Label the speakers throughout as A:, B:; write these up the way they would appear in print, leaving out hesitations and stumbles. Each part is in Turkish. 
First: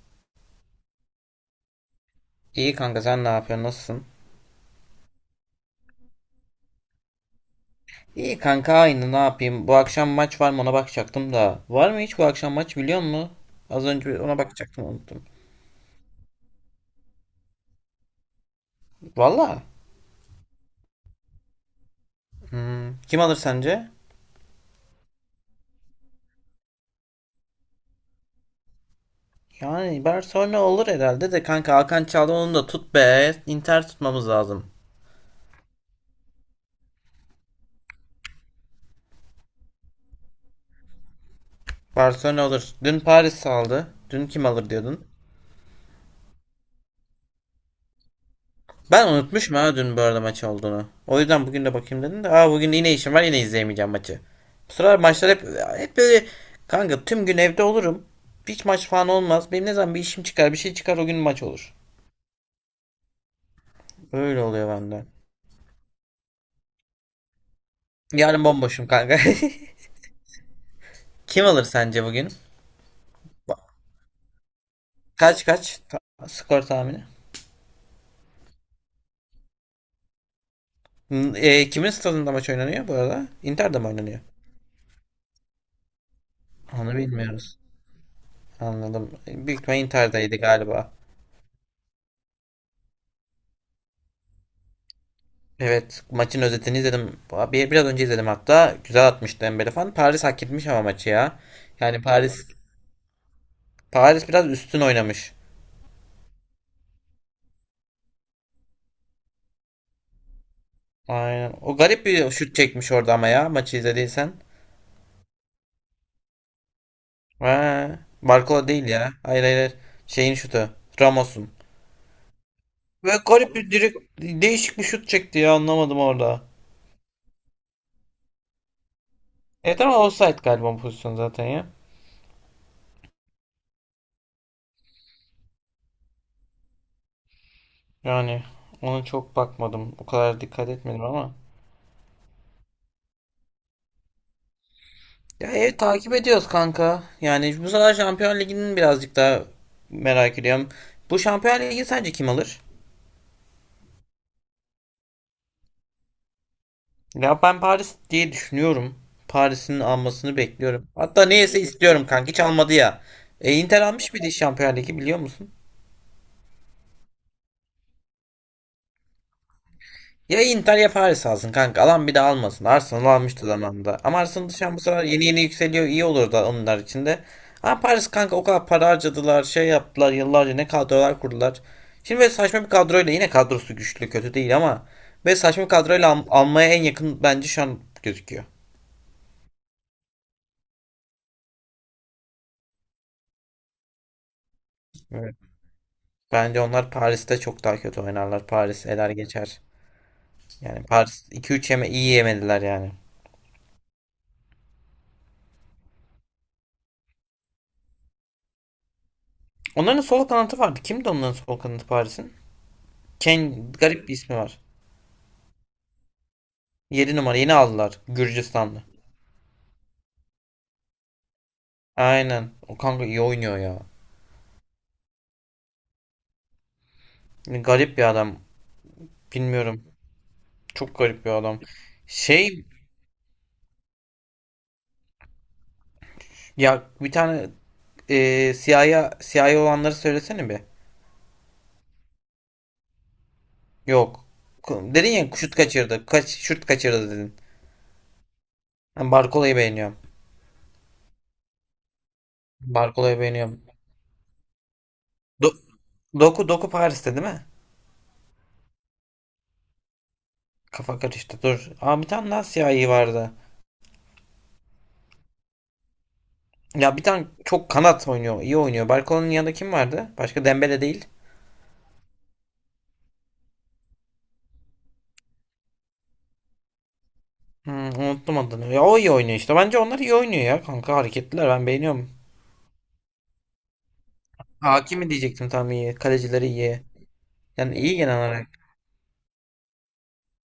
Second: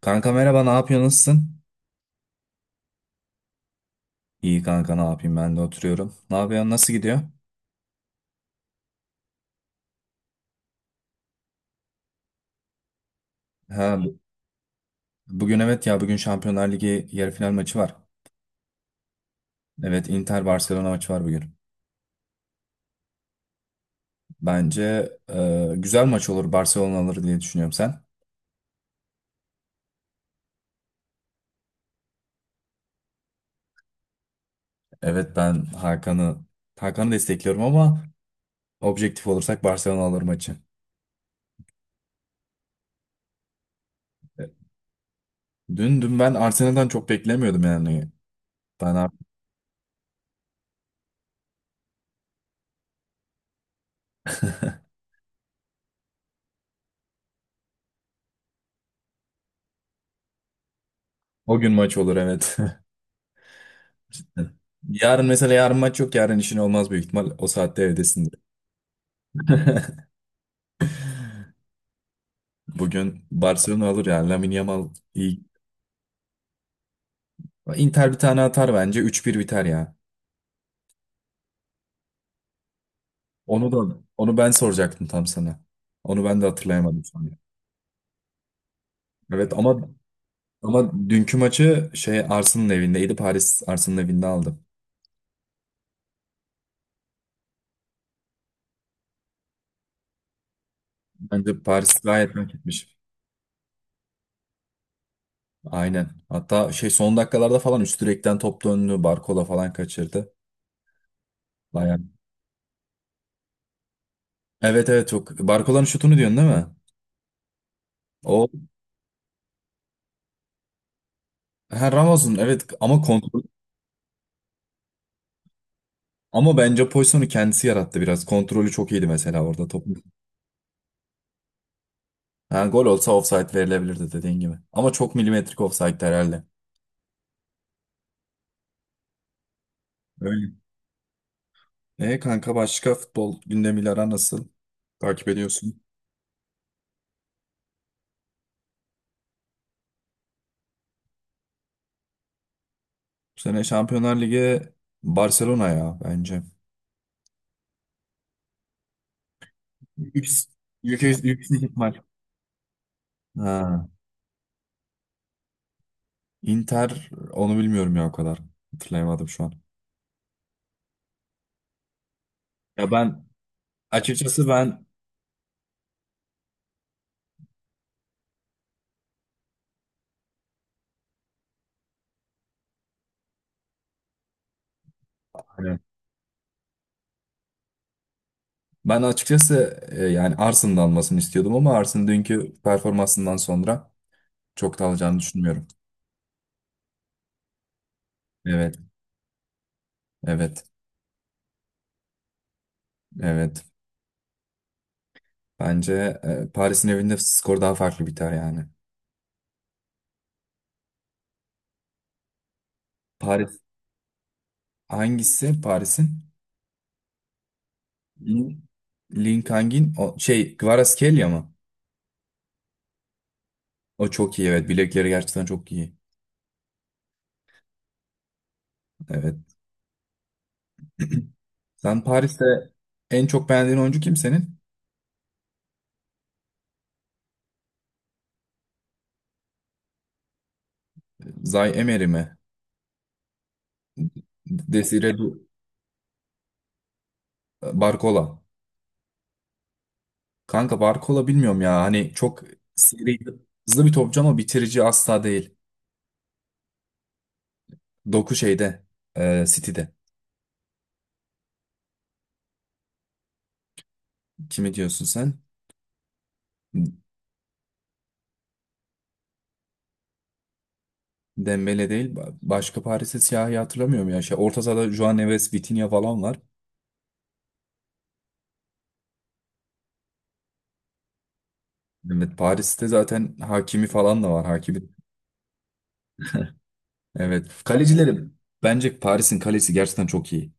A: Kanka merhaba, ne yapıyorsun? Nasılsın?
B: İyi kanka sen ne yapıyorsun? Nasılsın?
A: İyi kanka, ne yapayım? Ben de oturuyorum. Ne yapıyorsun? Nasıl gidiyor?
B: İyi kanka aynı ne yapayım? Bu akşam maç var mı ona bakacaktım da. Var mı hiç bu akşam maç biliyor musun? Az
A: Ha,
B: önce ona bakacaktım unuttum.
A: bugün evet ya, bugün Şampiyonlar Ligi yarı final maçı var.
B: Valla.
A: Evet, Inter Barcelona maçı var bugün.
B: Kim alır sence?
A: Bence güzel maç olur, Barcelona alır diye düşünüyorum sen.
B: Yani Barcelona olur herhalde de kanka Hakan çaldı onu da tut be. Inter tutmamız lazım.
A: Evet, ben Hakan'ı destekliyorum ama objektif olursak Barcelona alır maçı.
B: Barcelona olur. Dün Paris aldı. Dün kim
A: E,
B: alır diyordun?
A: dün ben Arsenal'dan çok beklemiyordum yani. Ben
B: Ben
A: artık-
B: unutmuşum ha dün bu arada maç olduğunu. O yüzden bugün de bakayım dedim de. Aa bugün yine işim var yine izleyemeyeceğim maçı. Bu sıralar maçlar hep böyle kanka tüm gün evde olurum. Hiç maç falan olmaz. Benim ne zaman bir işim çıkar bir şey çıkar o gün maç
A: O gün
B: olur.
A: maç olur, evet.
B: Öyle oluyor bende.
A: Yarın mesela yarın maç yok, yarın işin olmaz büyük ihtimal. O saatte evdesindir.
B: Yarın bomboşum kanka. Kim alır sence bugün?
A: Bugün Barcelona alır ya, Lamine Yamal iyi.
B: Kaç kaç? Skor tahmini.
A: Inter bir tane atar bence. 3-1 biter ya.
B: Kimin stadında maç oynanıyor bu arada?
A: Onu
B: Inter'de mi
A: da
B: oynanıyor?
A: onu ben soracaktım tam sana. Onu ben de
B: Onu
A: hatırlayamadım
B: bilmiyoruz. Anladım.
A: evet.
B: Büyük ihtimalle
A: ama
B: Inter'deydi galiba.
A: ama dünkü maçı Arsenal'ın evindeydi. Paris Arsenal'ın evinde aldı.
B: Evet, maçın özetini izledim. Biraz önce izledim hatta. Güzel atmıştı Dembele falan. Paris hak etmiş ama maçı ya.
A: Bence Paris
B: Yani
A: gayet
B: Paris
A: hak etmiş.
B: Paris biraz üstün oynamış.
A: Aynen. Hatta son dakikalarda falan üst direkten top döndü. Barcola falan kaçırdı.
B: Aynen. O garip
A: Bayan.
B: bir şut çekmiş orada ama ya maçı izlediysen.
A: Evet, evet, çok. Barcola'nın şutunu diyorsun değil mi?
B: Ha,
A: O
B: Barcola değil ya. Hayır, hayır, hayır. Şeyin şutu. Ramos'un.
A: ha, Ramos'un, evet, ama
B: Ve
A: kontrol.
B: garip bir direkt değişik bir şut çekti ya anlamadım orada.
A: Ama bence pozisyonu kendisi yarattı biraz. Kontrolü çok iyiydi mesela orada
B: Evet ama
A: topun.
B: offside galiba bu pozisyon zaten ya.
A: Ha, gol olsa offside verilebilirdi dediğin gibi. Ama çok milimetrik offside herhalde.
B: Yani ona çok bakmadım. O kadar
A: Öyle.
B: dikkat etmedim ama.
A: Kanka başka futbol gündemiyle aran nasıl? Takip
B: Ya evet
A: ediyorsun.
B: takip ediyoruz kanka. Yani bu sefer Şampiyon Ligi'nin birazcık daha merak ediyorum. Bu Şampiyon Ligi sence kim alır?
A: Bu sene Şampiyonlar Ligi Barcelona ya bence.
B: Ya ben Paris diye düşünüyorum. Paris'in almasını
A: Yüks-
B: bekliyorum.
A: Yüksek,
B: Hatta neyse
A: yüksek ihtimal.
B: istiyorum kanka hiç almadı ya. E, Inter
A: Ha.
B: almış bir de Şampiyon Ligi biliyor musun?
A: Inter onu bilmiyorum ya o kadar. Hatırlayamadım şu an.
B: Ya Inter ya Paris alsın kanka. Alan bir de almasın.
A: Ya
B: Arsenal
A: ben
B: almıştı zamanında. Ama
A: açıkçası
B: Arsenal şu an bu
A: ben
B: sefer yeni yeni yükseliyor. İyi olur da onlar için de. Ama Paris kanka o kadar para harcadılar. Şey yaptılar yıllarca ne kadrolar kurdular. Şimdi böyle saçma bir kadroyla yine kadrosu güçlü kötü değil ama böyle saçma bir kadroyla almaya en yakın bence şu an gözüküyor.
A: Ben açıkçası yani Arsen'ın da almasını istiyordum ama Arsen'ın dünkü performansından sonra çok da alacağını
B: Evet.
A: düşünmüyorum.
B: Bence onlar Paris'te çok daha kötü oynarlar.
A: Evet,
B: Paris eler geçer.
A: evet,
B: Yani Paris iki üç yeme iyi yemediler yani.
A: evet. Bence Paris'in evinde skor daha farklı biter yani.
B: Onların sol kanatı vardı. Kimdi onların sol kanatı Paris'in?
A: Paris
B: Ken garip bir ismi var.
A: Hangisi Paris'in?
B: 7 numara yeni aldılar.
A: Lin,
B: Gürcistanlı.
A: Link hangin? O, şey Kvaratskhelia mı?
B: Aynen. O kanka iyi oynuyor ya.
A: O çok iyi, evet. Bilekleri gerçekten çok iyi.
B: Garip bir adam.
A: Evet.
B: Bilmiyorum. Çok garip bir adam.
A: Sen Paris'te
B: Şey
A: en çok beğendiğin oyuncu kim senin?
B: ya bir tane siyah siyah olanları söylesene bir.
A: Zay Emery mi?
B: Yok. Dedin
A: Desire
B: ya
A: Du-
B: şut kaçırdı. Kaç şut kaçırdı dedin.
A: Barcola.
B: Ben Barkola'yı beğeniyorum.
A: Kanka Barkola bilmiyorum ya. Hani çok seri,
B: Barkola'yı beğeniyorum.
A: hızlı bir topçu ama bitirici asla değil.
B: Do- Doku Paris'te değil mi?
A: Doku City'de.
B: Kafa karıştı. Dur. Aa bir tane daha siyahi vardı.
A: Kimi diyorsun sen?
B: Ya bir tane çok kanat oynuyor. İyi oynuyor. Barkola'nın yanında kim vardı? Başka Dembele değil.
A: Dembele değil. Başka Paris'te siyahi hatırlamıyorum ya. Orta sahada Juan Neves, Vitinha falan var.
B: Unuttum adını. Ya o iyi oynuyor işte. Bence onlar iyi oynuyor ya kanka. Hareketliler ben beğeniyorum.
A: Evet, Paris'te zaten Hakimi falan da var. Hakimi.
B: Hakimi diyecektim tam iyi. Kalecileri iyi.
A: Evet.
B: Yani iyi genel
A: Kalecilerim.
B: olarak.
A: Bence Paris'in kalesi gerçekten çok iyi.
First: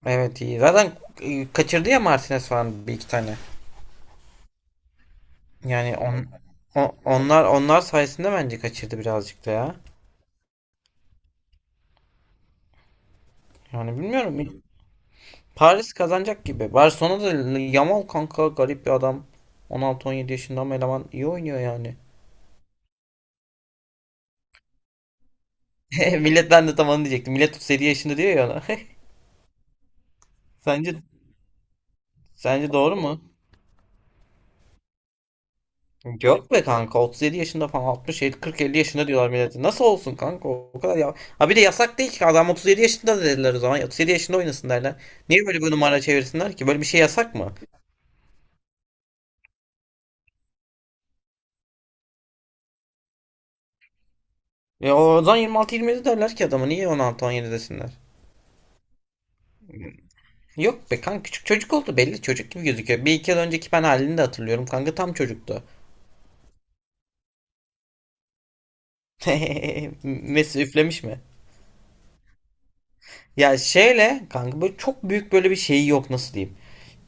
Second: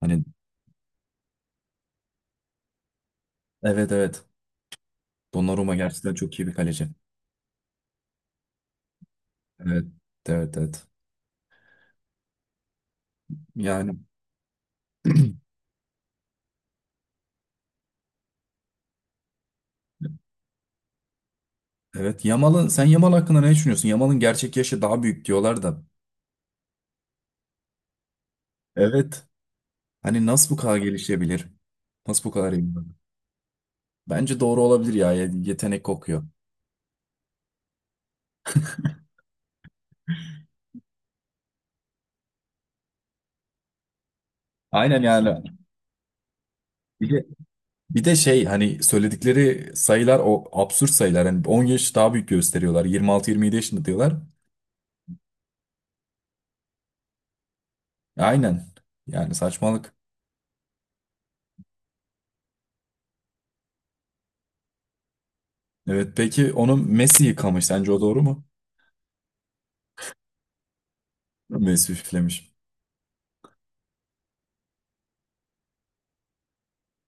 A: Hani,
B: Evet iyi. Zaten kaçırdı ya Martinez falan bir iki tane.
A: evet, evet. Donnarumma
B: Yani
A: gerçekten
B: on,
A: çok iyi bir kaleci.
B: o- onlar onlar sayesinde bence kaçırdı birazcık da ya.
A: Evet. Evet, evet.
B: Yani
A: Yani.
B: bilmiyorum. Paris kazanacak gibi. Barcelona da Yamal kanka garip bir adam. 16-17 yaşında ama eleman iyi oynuyor yani.
A: Evet. Sen Yamal hakkında ne düşünüyorsun? Yamal'ın gerçek yaşı daha büyük diyorlar da.
B: Millet ben de tam onu diyecektim. Millet 37 yaşında diyor ya ona.
A: Evet. Hani nasıl bu kadar
B: Sence
A: gelişebilir? Nasıl bu kadar iyi?
B: sence doğru mu?
A: Bence doğru olabilir ya. Yetenek kokuyor.
B: Yok be kanka 37 yaşında falan 60 50 40 50 yaşında diyorlar millete. Nasıl olsun kanka o kadar ya. Ha bir de yasak değil ki adam 37 yaşında da dediler o zaman. 37 yaşında oynasın derler.
A: Aynen yani.
B: Niye böyle bir numara çevirsinler ki? Böyle bir şey
A: Bir de,
B: yasak mı?
A: bir de hani söyledikleri sayılar o absürt sayılar. Hani 10 yaş daha büyük gösteriyorlar. 26-27 yaşında diyorlar.
B: Ya o zaman 26 27 derler ki adama niye 16-17 desinler?
A: Aynen. Yani saçmalık.
B: Yok be kanka küçük çocuk oldu belli çocuk gibi gözüküyor. Bir iki yıl önceki ben halini de hatırlıyorum kanka tam çocuktu.
A: Evet, peki onu Messi yıkamış. Sence o doğru mu?
B: Messi üflemiş mi?
A: Messi üflemiş.
B: Ya şeyle kanka böyle çok büyük böyle bir şeyi yok nasıl diyeyim.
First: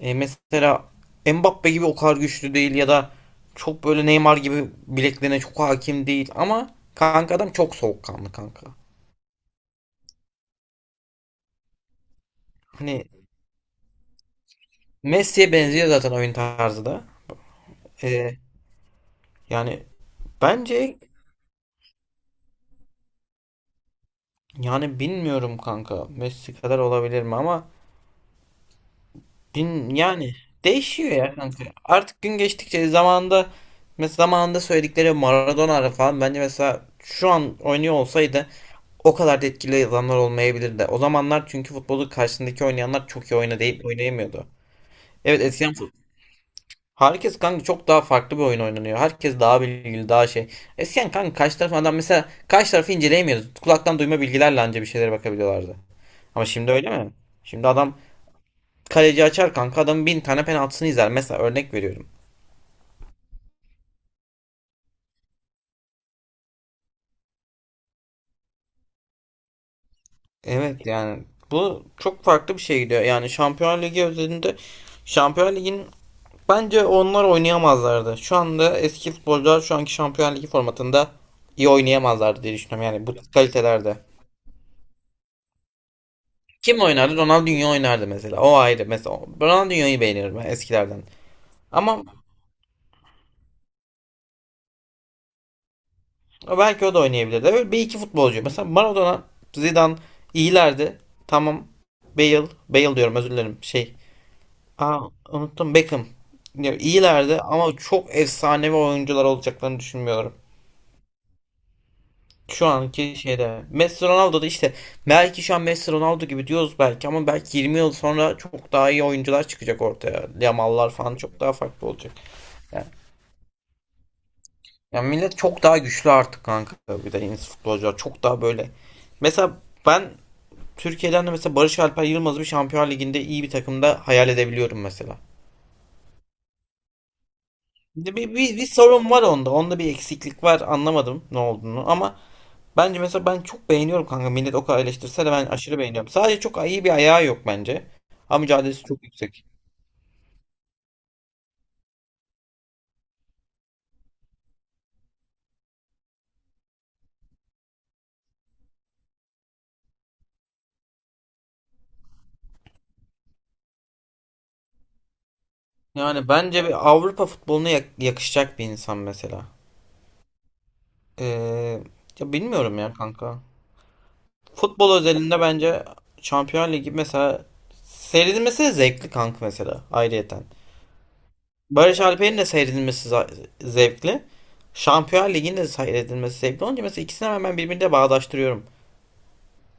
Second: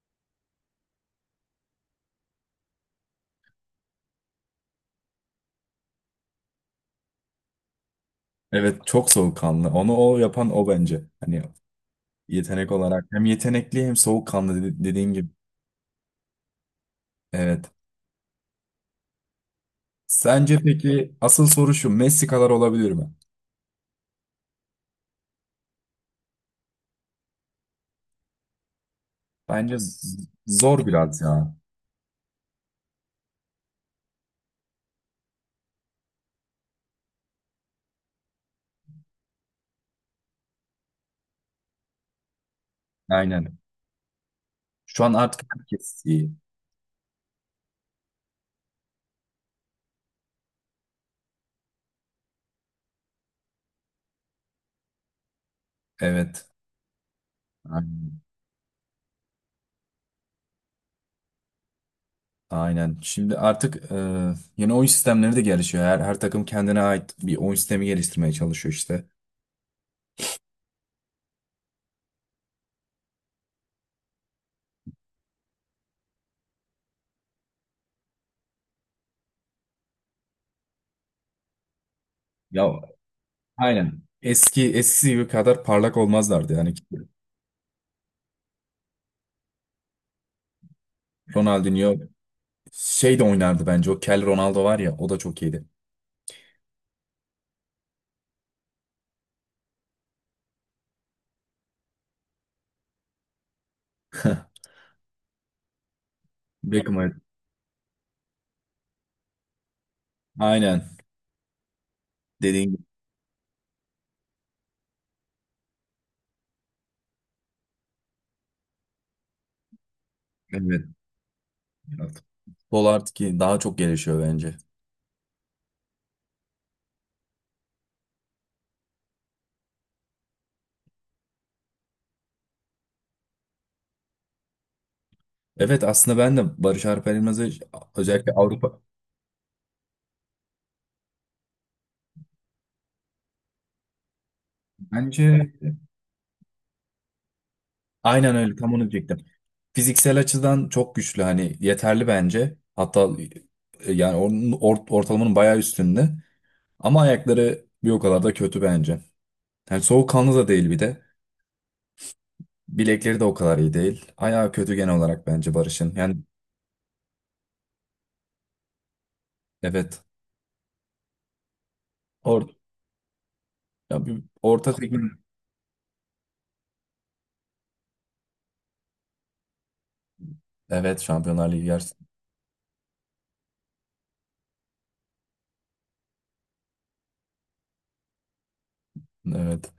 B: E, mesela Mbappe gibi o kadar güçlü değil ya da çok böyle Neymar gibi bileklerine çok hakim değil ama kanka adam çok soğukkanlı kanka.
A: Evet, çok soğukkanlı. Onu o yapan o bence. Hani yetenek olarak
B: Hani
A: hem yetenekli hem soğukkanlı, dediğin gibi.
B: Messi'ye benziyor zaten oyun tarzı da.
A: Evet.
B: E, yani
A: Sence
B: bence
A: peki asıl soru şu, Messi kadar olabilir mi?
B: yani bilmiyorum kanka Messi kadar olabilir mi ama
A: Bence
B: gün
A: z-
B: yani
A: zor
B: değişiyor
A: biraz
B: ya
A: ya.
B: kanka. Artık gün geçtikçe zamanda mesela zamanında söyledikleri Maradona falan bence mesela şu an oynuyor olsaydı o kadar da etkili adamlar olmayabilirdi. O zamanlar çünkü futbolu karşısındaki oynayanlar çok iyi
A: Aynen.
B: oynayıp oynayamıyordu.
A: Şu an
B: Evet
A: artık
B: eskiden
A: herkes iyi.
B: herkes kanka çok daha farklı bir oyun oynanıyor. Herkes daha bilgili daha şey. Eskiden kanka karşı tarafın adam mesela karşı tarafı inceleyemiyordu. Kulaktan duyma bilgilerle anca bir şeylere bakabiliyorlardı. Ama
A: Evet.
B: şimdi öyle mi? Şimdi adam
A: Aynen.
B: kaleci açar kanka adamın bin tane penaltısını izler. Mesela örnek veriyorum.
A: Aynen. Şimdi artık yeni oyun sistemleri de gelişiyor. Her takım kendine ait bir oyun sistemi geliştirmeye çalışıyor işte.
B: Evet yani bu çok farklı bir şey gidiyor. Yani Şampiyonlar Ligi özelinde Şampiyonlar Ligi'nin bence onlar oynayamazlardı. Şu anda eski futbolcular şu anki Şampiyonlar Ligi formatında iyi oynayamazlardı diye
A: Ya,
B: düşünüyorum. Yani bu
A: aynen.
B: kalitelerde.
A: Eski eskisi gibi kadar parlak olmazlardı yani.
B: Kim oynardı? Ronaldinho oynardı mesela. O ayrı. Mesela Ronaldinho'yu beğenirim ben eskilerden.
A: Ronaldinho
B: Ama
A: şey de oynardı bence. O Kel Ronaldo var ya, o da çok iyiydi.
B: belki o da oynayabilirdi. Öyle bir iki futbolcu. Mesela Maradona, Zidane iyilerdi. Tamam. Bale, Bale diyorum özür dilerim. Aa unuttum Beckham. Ya,
A: Beckham.
B: iyilerdi ama çok efsanevi oyuncular olacaklarını düşünmüyorum.
A: Aynen.
B: Şu
A: Dediğin gibi.
B: anki şeyde. Messi Ronaldo da işte belki şu an Messi Ronaldo gibi diyoruz belki ama belki 20 yıl sonra çok daha iyi oyuncular çıkacak ortaya.
A: Evet.
B: Yamallar falan çok daha farklı olacak.
A: Evet.
B: Yani,
A: Futbol artık ki daha çok gelişiyor bence.
B: yani millet çok daha güçlü artık kanka. Bir de yeni futbolcular çok daha böyle. Mesela ben Türkiye'den de mesela Barış Alper Yılmaz'ı bir Şampiyonlar Ligi'nde iyi bir takımda hayal edebiliyorum mesela.
A: Evet, aslında ben de Barış Alper Yılmaz'ı
B: Bir, bir,
A: özellikle
B: bir,
A: Avrupa
B: sorun var onda. Onda bir eksiklik var. Anlamadım ne olduğunu ama bence mesela ben çok beğeniyorum kanka. Millet o kadar
A: bence
B: eleştirse de ben aşırı beğeniyorum. Sadece çok iyi bir ayağı yok bence.
A: aynen
B: Ama
A: öyle tam onu
B: mücadelesi çok
A: diyecektim.
B: yüksek.
A: Fiziksel açıdan çok güçlü, hani yeterli bence. Hatta yani onun ortalamanın bayağı üstünde. Ama ayakları bir o kadar da kötü bence. Yani soğukkanlı da değil bir de. Bilekleri de o kadar iyi değil. Ayağı kötü genel olarak bence Barış'ın. Yani
B: Yani bence bir Avrupa futboluna yakışacak bir insan mesela.
A: evet.
B: Ee, ya
A: Or
B: bilmiyorum ya kanka.
A: Ya bir orta
B: Futbol
A: segment.
B: özelinde bence Şampiyonlar Ligi mesela seyredilmesi de zevkli kanka mesela ayrıyeten.
A: Evet, Şampiyonlar Ligi yarısı.
B: Barış Alper'in de seyredilmesi zevkli. Şampiyon Ligi'nin de seyredilmesi zevkli. Onunca mesela ikisini hemen birbirine bağdaştırıyorum.
A: Evet.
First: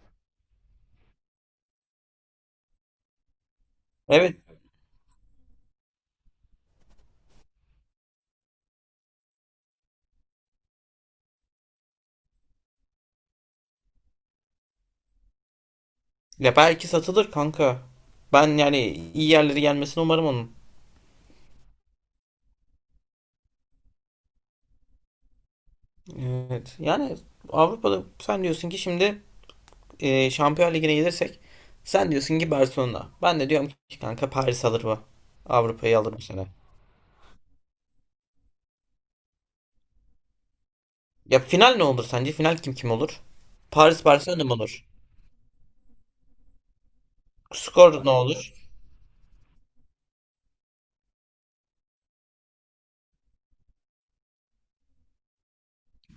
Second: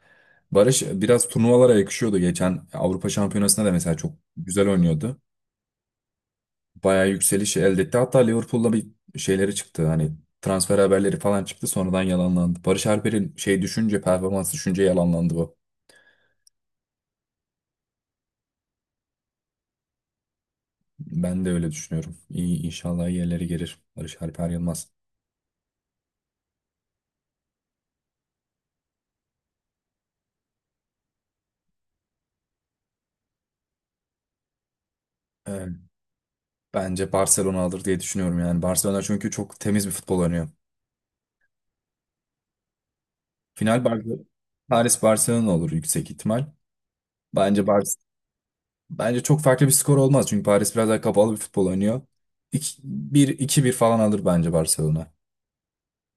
A: Barış biraz turnuvalara yakışıyordu. Geçen Avrupa Şampiyonası'nda da mesela çok
B: Evet.
A: güzel oynuyordu. Bayağı yükselişi elde etti. Hatta Liverpool'la bir şeyleri çıktı. Hani transfer haberleri falan çıktı. Sonradan yalanlandı. Barış Alper'in şey düşünce, performans düşünce yalanlandı bu.
B: Ya belki satılır kanka. Ben yani iyi yerlere gelmesini umarım onun.
A: Ben de öyle düşünüyorum. İyi, inşallah iyi gelir Barış Alper Yılmaz.
B: Evet. Yani Avrupa'da sen diyorsun ki şimdi Şampiyon Ligi'ne gelirsek sen diyorsun ki Barcelona. Ben de diyorum ki kanka Paris alır bu.
A: Ee,
B: Avrupa'yı alır bu sene.
A: bence Barcelona alır diye düşünüyorum yani. Barcelona çünkü çok temiz bir futbol oynuyor.
B: Ya final ne olur sence? Final kim olur?
A: Final Bar
B: Paris Barcelona mı olur?
A: Paris Barcelona olur yüksek ihtimal. Bence Bar-
B: Skor ne olur?
A: Bence çok farklı bir skor olmaz çünkü Paris biraz daha kapalı bir futbol oynuyor. Bir iki bir falan alır bence Barcelona.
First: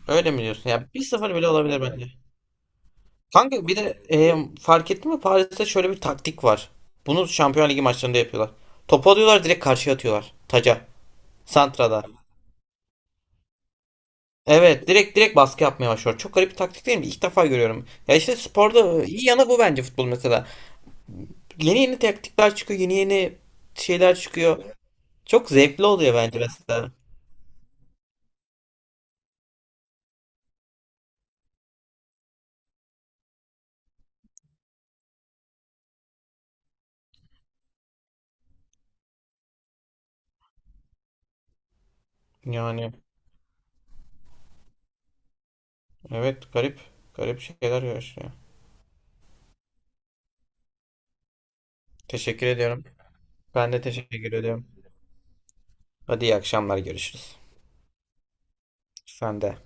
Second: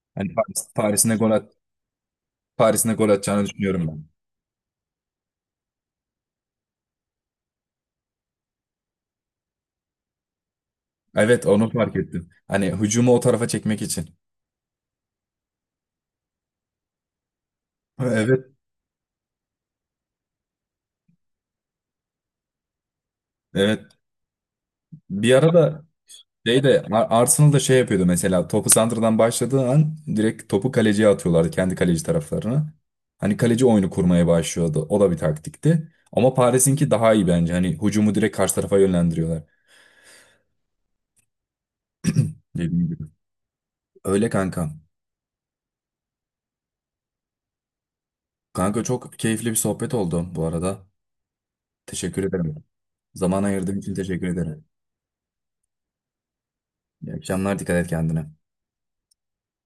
B: Öyle mi diyorsun? Ya bir
A: Paris'in de
B: 0 bile olabilir bence.
A: Paris'in de gol atacağını
B: Kanka bir
A: düşünüyorum
B: de
A: ben.
B: fark ettin mi Paris'te şöyle bir taktik var. Bunu Şampiyonlar Ligi maçlarında yapıyorlar. Topu alıyorlar direkt karşıya atıyorlar. Taca.
A: Evet, onu fark
B: Santra'da.
A: ettim. Hani hücumu o tarafa çekmek için.
B: Evet direkt baskı yapmaya başlıyor. Çok garip bir taktik değil mi? İlk defa görüyorum. Ya işte
A: Evet.
B: sporda iyi yanı bu bence futbol mesela. Yeni yeni taktikler çıkıyor. Yeni yeni
A: Evet.
B: şeyler çıkıyor.
A: Bir
B: Çok
A: ara da
B: zevkli oluyor bence mesela.
A: Arsenal da şey yapıyordu mesela topu santradan başladığı an direkt topu kaleciye atıyorlardı kendi kaleci taraflarına. Hani kaleci oyunu kurmaya başlıyordu. O da bir taktikti. Ama Paris'inki daha iyi bence. Hani hücumu direkt karşı tarafa yönlendiriyorlar. Dediğim
B: Yani
A: gibi. Öyle kanka.
B: evet garip. Garip şeyler yaşıyor.
A: Kanka, çok keyifli bir sohbet oldu bu arada. Teşekkür
B: Teşekkür
A: ederim.
B: ediyorum.
A: Zaman
B: Ben
A: ayırdığın
B: de
A: için teşekkür
B: teşekkür
A: ederim.
B: ediyorum. Hadi iyi akşamlar
A: İyi
B: görüşürüz.
A: akşamlar, dikkat et kendine.
B: Sen de.